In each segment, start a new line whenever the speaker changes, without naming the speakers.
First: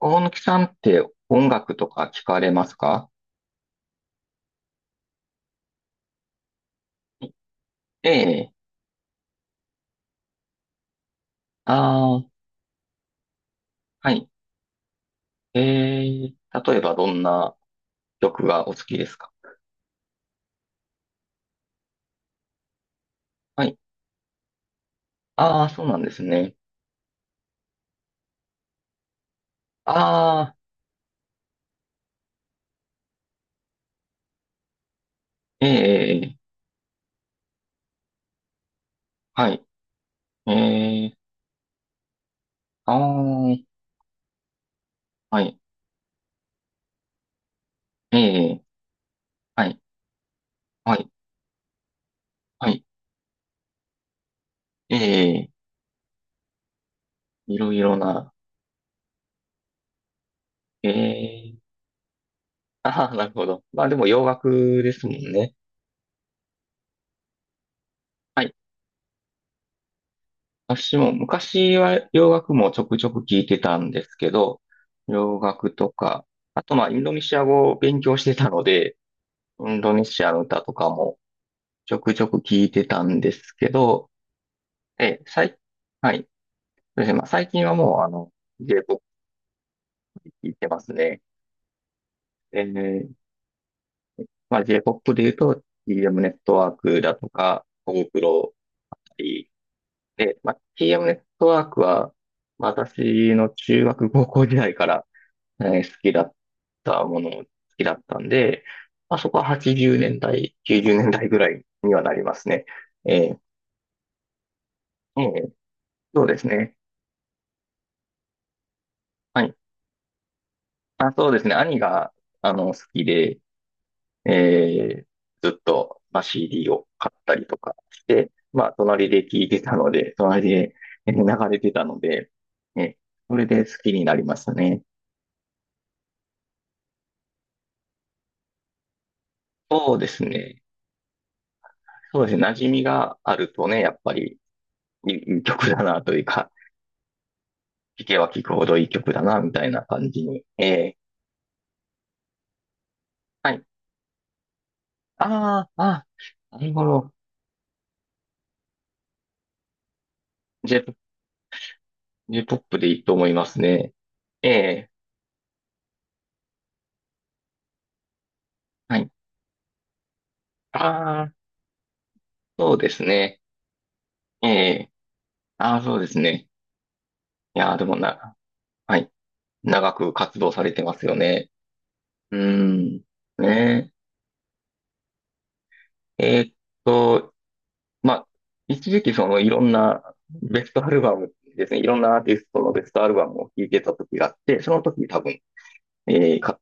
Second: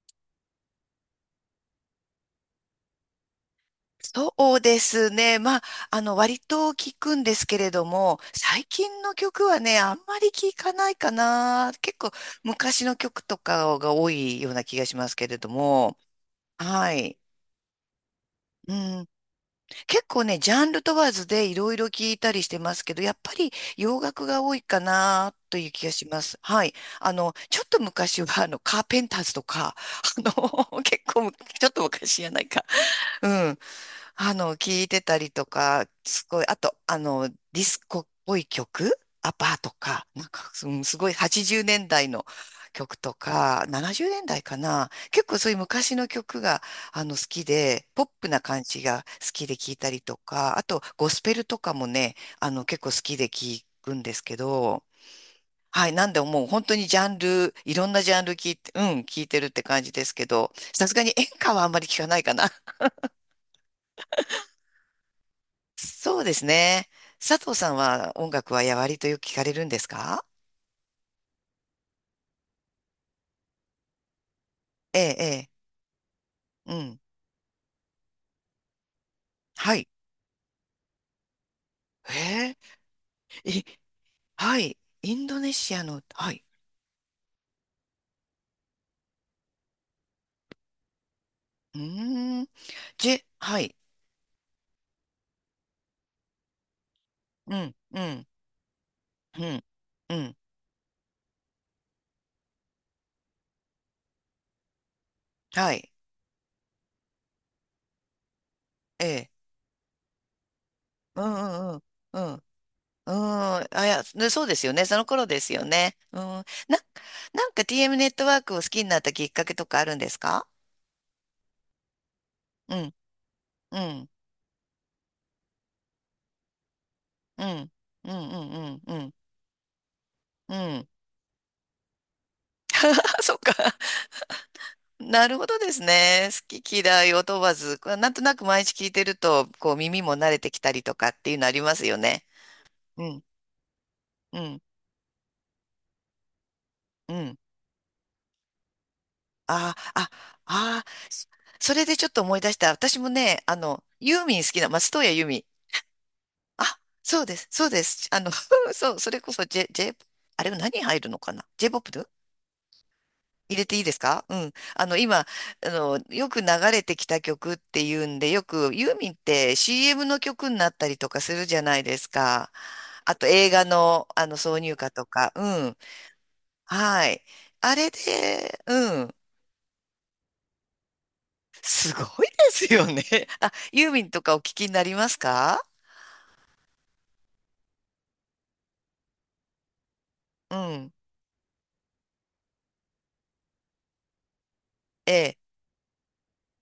大貫さんって音楽とか聞かれますか？
そうですね。割と聞くんですけれど
え
も、
え。
最近の曲はね、あんまり聞かないかな。結構
ああ、
昔の曲とかが多
はい。
いような気がしますけれど
え
も。
え、例え
は
ばど
い。
んな曲が
う
お好きで
ん。
すか？
結構ね、ジャンル問わずでいろいろ聞いたりしてますけど、やっぱり
はい。
洋楽が多いかなと
あ
い
あ、
う
そ
気
う
が
なん
し
で
ま
す
す。
ね。
はい。ちょっと昔は、カーペンターズとか、
ああ、
結構む、ちょっと昔じゃないか。うん。聞いてたりと
え
か、す
え、ええ
ごい、あと、ディスコっぽい曲、アパ
は
ー
い。
とか、なんか、うんす
え
ごい
え、
80年代の
あ
曲とか、
あ、
70年代かな。結構
は
そうい
い。
う昔の曲が、好きで、ポッ
え
プな感
え、
じが好きで
は
聞い
い、
たりとか、あと、
は
ゴ
い、
スペルとかもね、
は
結
い。
構好きで聞くんですけど、
ええ、
はい、なんでもう本当にジャンル、
いろ
い
い
ろん
ろ
なジャンル
な。
聞いて、うん、聞いてるって感じですけど、さ
え
すがに演歌
え、
はあんまり聞かないかな。
ああ、なるほど。まあでも洋楽ですもんね。
そうですね。佐藤さんは音楽はやわりとよく聞かれるんですか？
私も昔は洋楽もちょくちょく聞いてたんですけど、
ええ、
洋
え
楽とか、あ
え、う
とまあイ
ん。
ンドネシア語を勉強してたので、イ
は
ン
い。
ドネシアの歌とかもちょくちょく
へ
聞いてたんで
え、
す
い、
けど、
はい。イ
え、
ンドネ
最、
シアの、
はい。そ
はい。
うですね。まあ最近はもうJ-POP で聞いてますね。
うーん。
え
ジ
ー
ェ、はい。
まあ J-POP で言うと TM ネットワークだと
う
か、
ん、
コ
う
ブク
ん、
ロだった
う
り
ん、うん。
で、まあ TM ネットワークは、私の中学高校時代から
はい。
好きだったものも好きだったんで、
え
まあ、そ
え、
こは80年代、90年
う
代ぐらい
ん、うん、
にはな
う
り
ん、う
ま
ん。
すね。
うん、
え
あ、いや、ねそうですよね。その
ーえ
頃で
ー
すよね。うん。
そうで
な、
すね。
なんか TM ネットワークを好きになったきっ
は
か
い。
けとかあるんですか？
あ、そうですね。兄が、好
うん、
きで、
うん、
えーずっと、まあ、CD を買った
う
りと
ん、
かし
うん、う
て、まあ、
ん、うん、う
隣
ん。
で聴いてたので、隣
う
で
ん。
えー流れてたので、ね、
あ、そ
そ
っ
れ
か。
で好きになりましたね。
なるほどですね。好き嫌いを問わず、こうなんとなく毎日聞いてると、こう
そう
耳
で
も
す
慣れてき
ね。
たりとかっていうのありますよ
そ
ね。
うですね。馴染み
う
が
ん、
あるとね、やっぱり
うん、
いい曲だなというか、
うん。
聴けば聴くほどいい曲だな、みたい
あ
な
あ、
感じに。え
ああ、
え
そそれでちょっと思い出した。私もね、
はい。
ユーミン好きな、松任谷由実。
ああ、ああ、なる
あ、
ほど。
そうです、そうです。あの、そう、それこそ J、J、あれ何
J-POP、
入るのかな j p ップ？
j ポップでいいと思いま
入
す
れていい
ね。
ですか？う
え
ん。あ
え
の、今、あの、よく流れてきた曲っていうんで、よくユー
はい。
ミンって CM の曲になったりとか
ああ、
するじゃないですか。
そうです
あと
ね。
映画の、あの
え
挿入
え
歌とか。う
あ
ん。
あ、そうですね。
はい。
いや
あ
ー、で
れ
もな、
で、う
はい。
ん。
長く活動されてますよね。
すごいで
うー
すよ
ん。
ね。あ、ユ
ね
ーミンとかお聞きになりますか？
え。と、まあ、一時期そのいろんな
う
ベストア
ん。
ルバムですね。いろんなアーティストのベストアルバムを聴いてた時があって、その時
え
多
え。
分えーか、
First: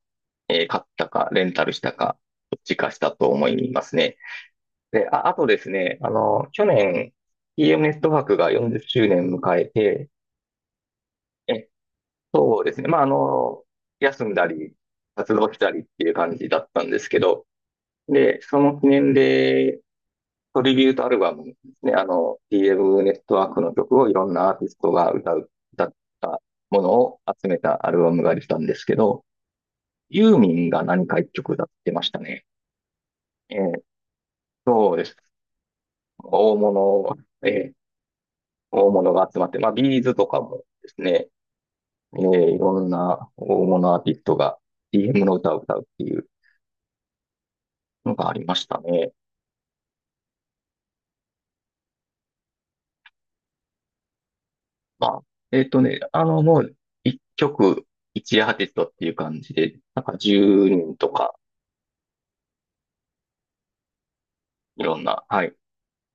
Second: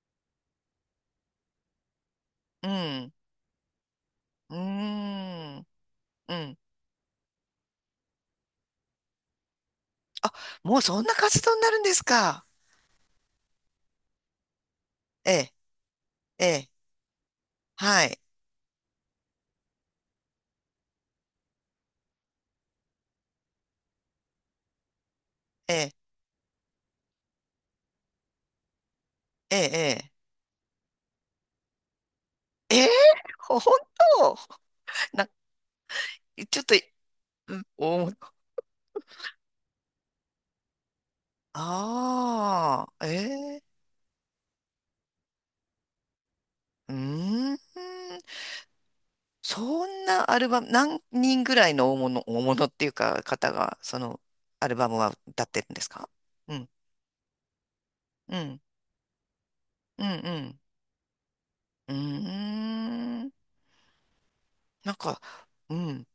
えー買ったか、レンタルしたか、どっ
う
ちかした
ん。
と思いますね。
う
で、
ー
あ、あとで
ん。
すね、
うん。
去年、TM ネットワークが40周年迎えて、
もうそんな活動に
え、
なるんですか？
そうですね、まあ、休んだり、
え
活動
え。
したりっていう感
え
じだっ
え。
たんですけど、
はい。
で、その記念で、トリビュートアルバムですね、TM ネットワークの曲をいろんなアーティストが歌う、
え
歌
え。
ったものを集めたアルバムができたんですけど、
ええ。ええ
ユーミンが何か一曲歌ってましたね。
えー、
え
ほ本
え、
当
そうです。
な、
大
ちょっと、
物、え
うん、
え、
お、
大物が集まって、まあ、ビーズとかもですね、ええ、いろ
あ
ん
あ、
な
えー、
大物アーティストが DM の歌を歌うっていう
うー
の
ん、
がありましたね。
そんなアルバム、何人ぐらいの大物、大物っていうか、方が、その、アルバム
ま
は
あ、
歌ってるんですか？う
も
ん、
う、一曲、
う
一アー
ん、
ティストっていう感じで、なん
う
か
ん、
10人とか、
うん、うーん、
い
なん
ろん
か、
な、はい。
うん、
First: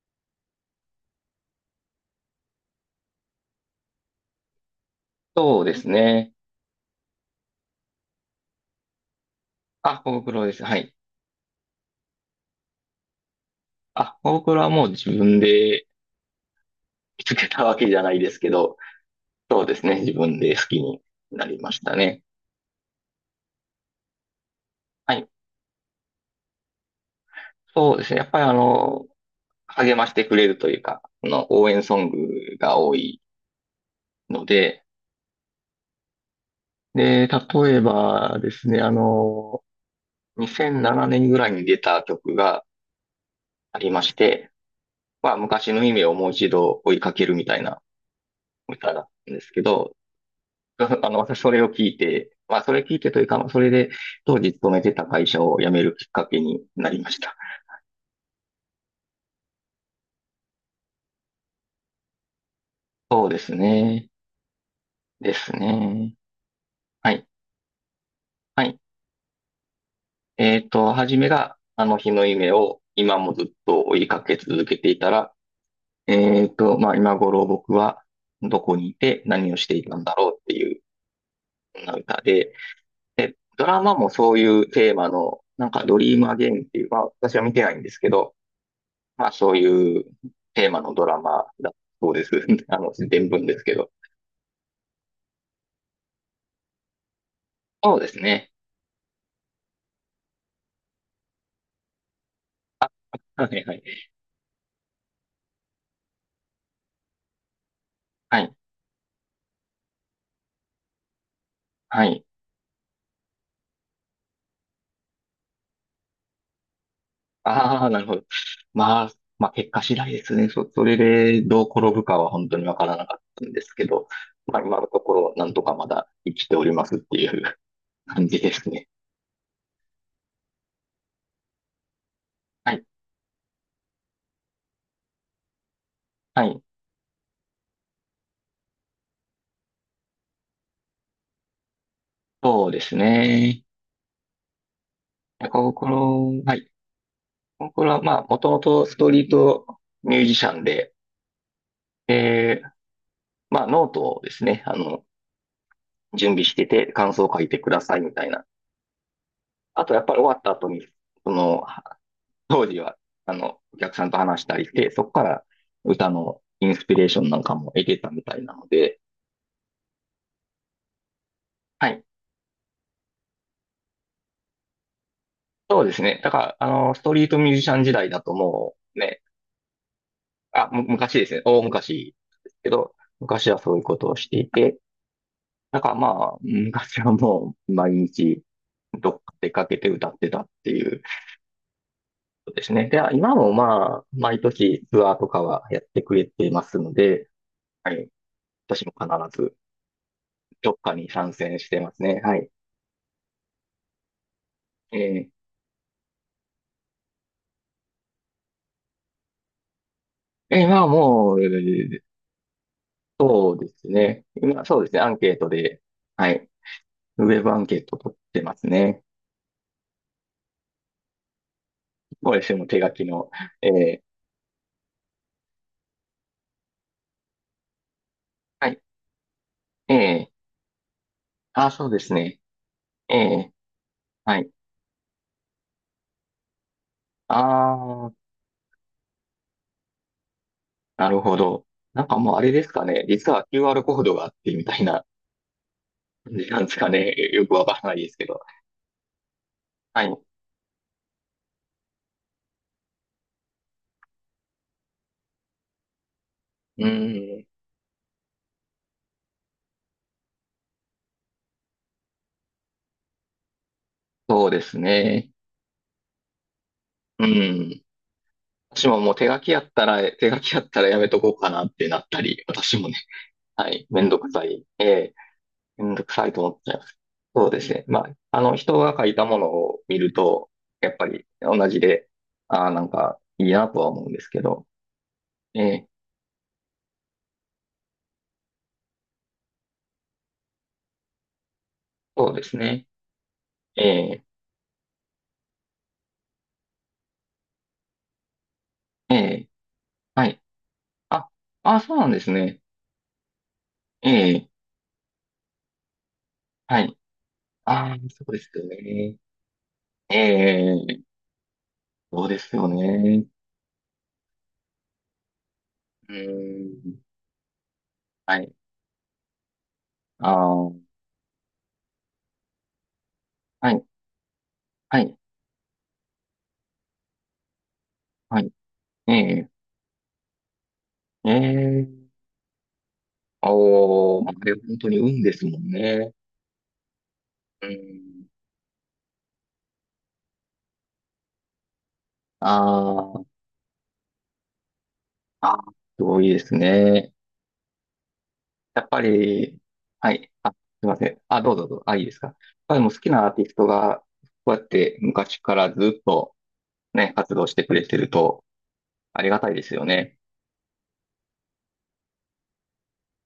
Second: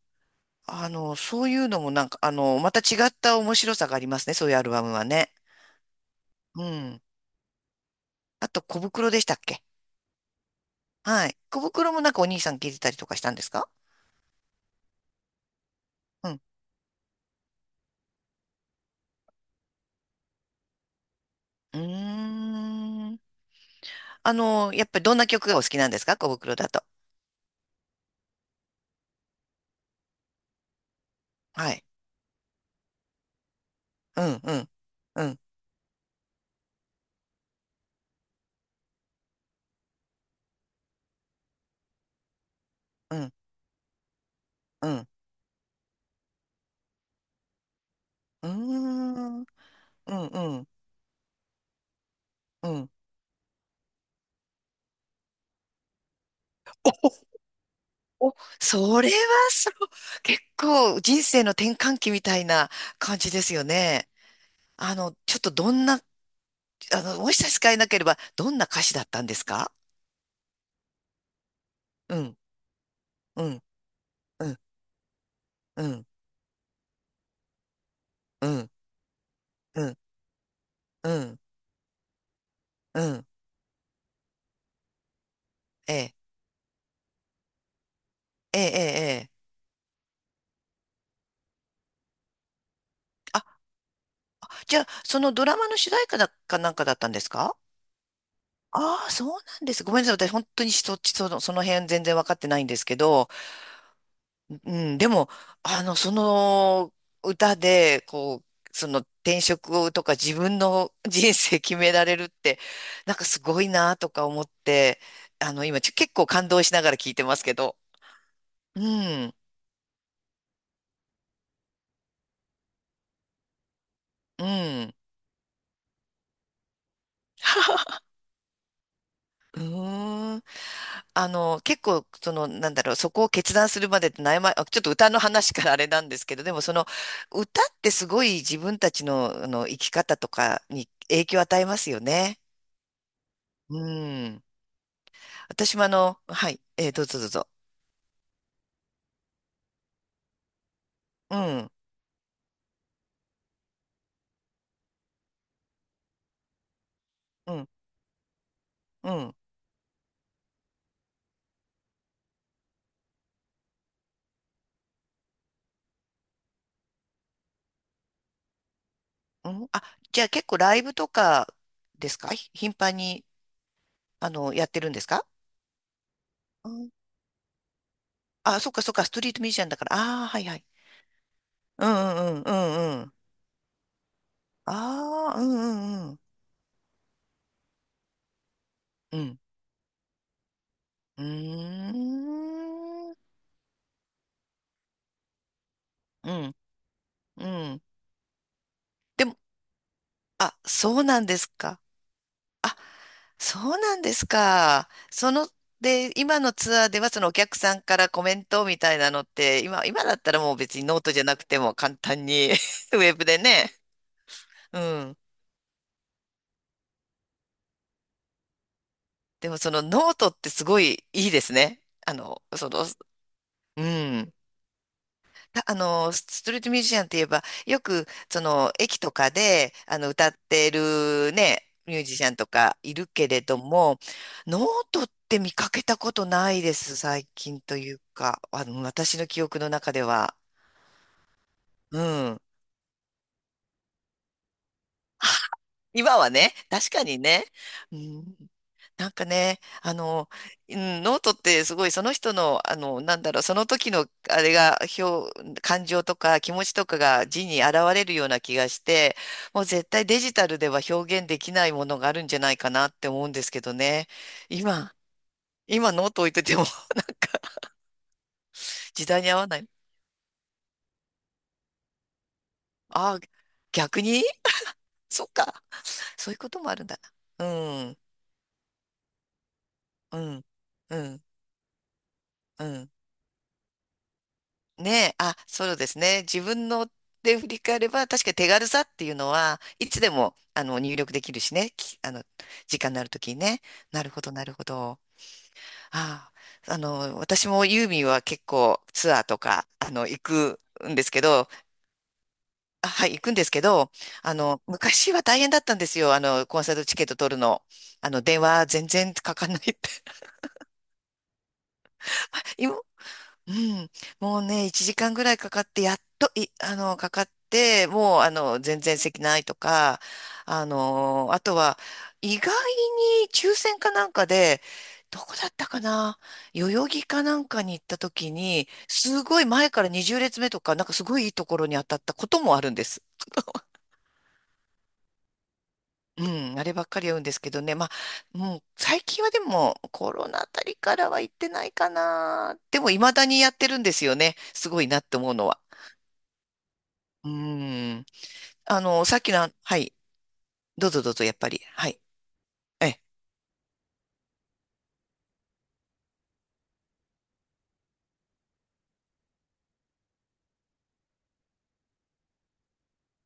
そういうのもなんか、また違った面白さがありますね、そういうアルバムはね。
そうですね。
うん。あと、小袋でしたっけ？
あ、コブクロです。はい。
はい。小袋もなんかお兄さん聞いてたりとかしたんですか？
あ、コブクロはもう自分で
うん。
見つけたわけじゃないですけど、そうですね。自分で好きになりま
う
し
ー
たね。
ん。あの、やっぱり
は
どんな
い。
曲がお好きなんですか、小袋だと。
そうですね。やっぱり励ましてくれるというか、応
は
援
い。
ソングが多い
うん、
の
うん、
で、
うん、
で、例えばですね、2007年ぐらいに出た曲が
うん、
ありまして、
うん。
まあ、昔の夢をもう一度追いかけるみたいな
うー
歌だったん
ん、
で
うん、
すけど、
うん、
私それを聞いて、まあ、
う
それ
ん。
聞いてというか、まあそれで当時勤めてた会社を辞めるきっかけになりました。
お、お、それはそう、結構人生の転換期みたいな感
そう
じ
で
です
す
よね。
ね。で
ちょっと
す
どんな、
ね。はい。
もし差し支えなければ、どん
は
な
い、
歌詞だったんですか？
初めが、あの日
う
の
ん、
夢を今もず
う
っ
ん、
と追いかけ
うん、
続けていたら、
うん、
まあ、今頃僕は
う
ど
ん、
こにいて何をして
う
いた
ん、
んだろうっていう、
うん、
そんな歌で、
うん。
で、ドラマもそういうテーマの、なんか
え
ドリ
え、
ームアゲインっていう、まあ、私は見てないんですけど、
ええ、ええ。
ま
え
あ、
え
そういうテーマのドラマだそうです。伝聞ですけど。
じゃあ、そのドラマの主題歌だかなんかだったんですか？
そうですね。
ああ、そうなんです。ごめんなさい。私、本当にそっち、その、その辺全然わかってないんですけど、
はいはい。
うん、でも、その歌で、
は
こ
い。
う、その転職をとか自分の人生決め
は
られる
い。
って、なんかすごいなとか思って、今、ちょ結構感動しながら聞いてますけど、
ああ、なるほど。
う
まあ、
ん、
まあ結果次第ですね。それでどう転ぶかは本当にわからなかったんですけど、
う
まあ今の
ん。
ところなんとかまだ生きておりますっていう感じですね。
うーん。あの、結構、その、な
は
んだ
い。
ろう、そこを決断するまでって悩ま、あちょっと歌の話からあれなんですけど、
は
で
い。
もその、歌ってすごい自分たちの、生き方とかに影響を与えますよね。
そうですね。
うん。
コ
私も
コ
あの、
ロ、
は
は
い、
い。
えーどうぞどうぞ。
ココロはまあもともとストリートミュージシャンで、
うん、
で、まあノートをですね、準備してて感想を書い
う
て
ん、
くださいみたいな。
うん、
あとやっぱり終わった後に、その、当時は、お客さんと話したりして、そこから歌のインスピレーションなんかも得てたみたいなので、
うん。あ、じゃあ結構ライブとか
はい。
ですか、ひ頻繁に、やってるんですか？
そうですね。だから、
うん
ストリートミュージシャン時代だと
あ、そっ
も
かそっ
う
か、スト
ね、
リートミュージシャンだから。ああ、はいはい。
あ、昔ですね。大
うん
昔
うん
で
うん
すけ
う
ど、
んうん。
昔はそういうことをしていて、
ああ、うんう
だからま
んうん。
あ、昔はもう毎日どっ
う
か
ん
出かけて歌ってたっていうこ
うー
とですね。で、
ん。
今もまあ、毎年ツアーとかはやってくれ
う
て
ん。
ますので、
うん。
はい。私も必
でも、
ず
あ、
どっか
そう
に
なん
参
です
戦して
か。
ますね。はい。
あ、そうなんですか。
ええ
その、で、今のツアーではそのお客さんからコメントみたいなのって、今、今だったらもう
ええ、
別
ま
に
あ
ノートじゃ
も
な
う、
くても簡単に ウェブで
そうで
ね。
すね。今そ
う
うですね。アン
ん。
ケートで、はい。ウェブアンケート取ってますね。
でもそのノートってすごいいいですね。あ
こ
の、
れも
そ
手
の、
書きの。え
う
え
ん。たあの、ストリートミュージシャンって言えば、よく、そ
は
の、
い。
駅とかで、
え
歌
え
ってるね、
あ、そう
ミ
で
ュー
す
ジシャン
ね。
とかいる
え
けれ
え
ども、
はい。
ノートって見かけたことないです、最近という
ああ、
か、私の記憶の中では。
なるほど。
う
なんかもう
ん。
あれですかね。実は QR コードがあってみたいな
今は
感じ
ね、
なんですか
確か
ね。
にね。
よくわからな
う
いですけ
ん、
ど。
なんかね、あ
はい。
の、うん、ノートってすごいその人の、あの、なんだろう、その時のあれが、表、感情とか気持ち
う
とかが
ん。
字に現れるような気がして、もう絶対デジタルでは表現できないものがあるんじゃないかなって思うんですけどね。
そうです
今、
ね。
今ノート置いてても なん
う
か
ん。私も
時
もう
代
手
に合
書
わ
き
な
や
い。
ったら、手書きやったらやめとこうかなってなったり、私もね
ああ、
はい。め
逆
んど
に
くさい。ええ、
そっか。
めんどくさ
そ
い
ういう
と
こ
思っ
と
ち
も
ゃ
あ
い
る
ま
ん
す。
だ
そ
な。
うですね。
うん、
まあ、人が書いたものを見る
うん、
と、やっ
う
ぱ
ん、
り同じで、
う
ああ、なん
ん。
かいいなとは思うんですけど、
ねえ、あ、
え
そうで
え、
すね。自分ので振り返れば、確かに手軽さっていうのは、いつでも、入力できるしね。きあの、
そうです
時
ね。
間のあるときにね。
え
なるほ
え、
ど、なるほど。ああ、私もユーミンは結構ツ
え
アーと
え、
か、行
はい。
くんですけ
あ、
ど、
あ、そうなんですね。
あ、はい、行くんですけど、
ええ、
昔は大変だったんですよ。コンサー
は
トチ
い。
ケット取るの。
ああ、そうで
電
すよ
話全然
ね。
かかんないって。
ええ、そうです よ
今、
ね。
うん。もうね、1時間ぐらいかかって、やっ
う
と、い、
ーん、
かかって、もう、
はい。
全然席ないとか、
ああ、は
あとは、意外に抽
い、
選かなんかで、
はい、
どこだったかな、代々木かなんかに行った時
はい。
に、
え
すごい
え、
前から20列目とか、なんかすごいい
え
いところに当たっ
え、
たこともあるんです。
おー、まあ、あれ本当に運ですもんね。
うん、あればっかり言うんですけど
う
ね。ま
ん。
あ、もう最近はでもコロナあたりからは行ってないか
あ
な。でも未
ー
だにやってるんですよね。すごいなって思うの
あ
は。
ー、すごいですね。
うーん。
や
あ
っぱ
の、さっきの、
り、
はい。
はい。あ、すい
どう
ま
ぞ
せ
どう
ん。
ぞ、やっ
あ、
ぱ
どう
り。
ぞどうぞ。
は
あ、
い。
いいですか。やっぱり
え
もう好
え
きなアーティストが、こうやって昔からずっとね、活動してくれてると、ありがたいですよね。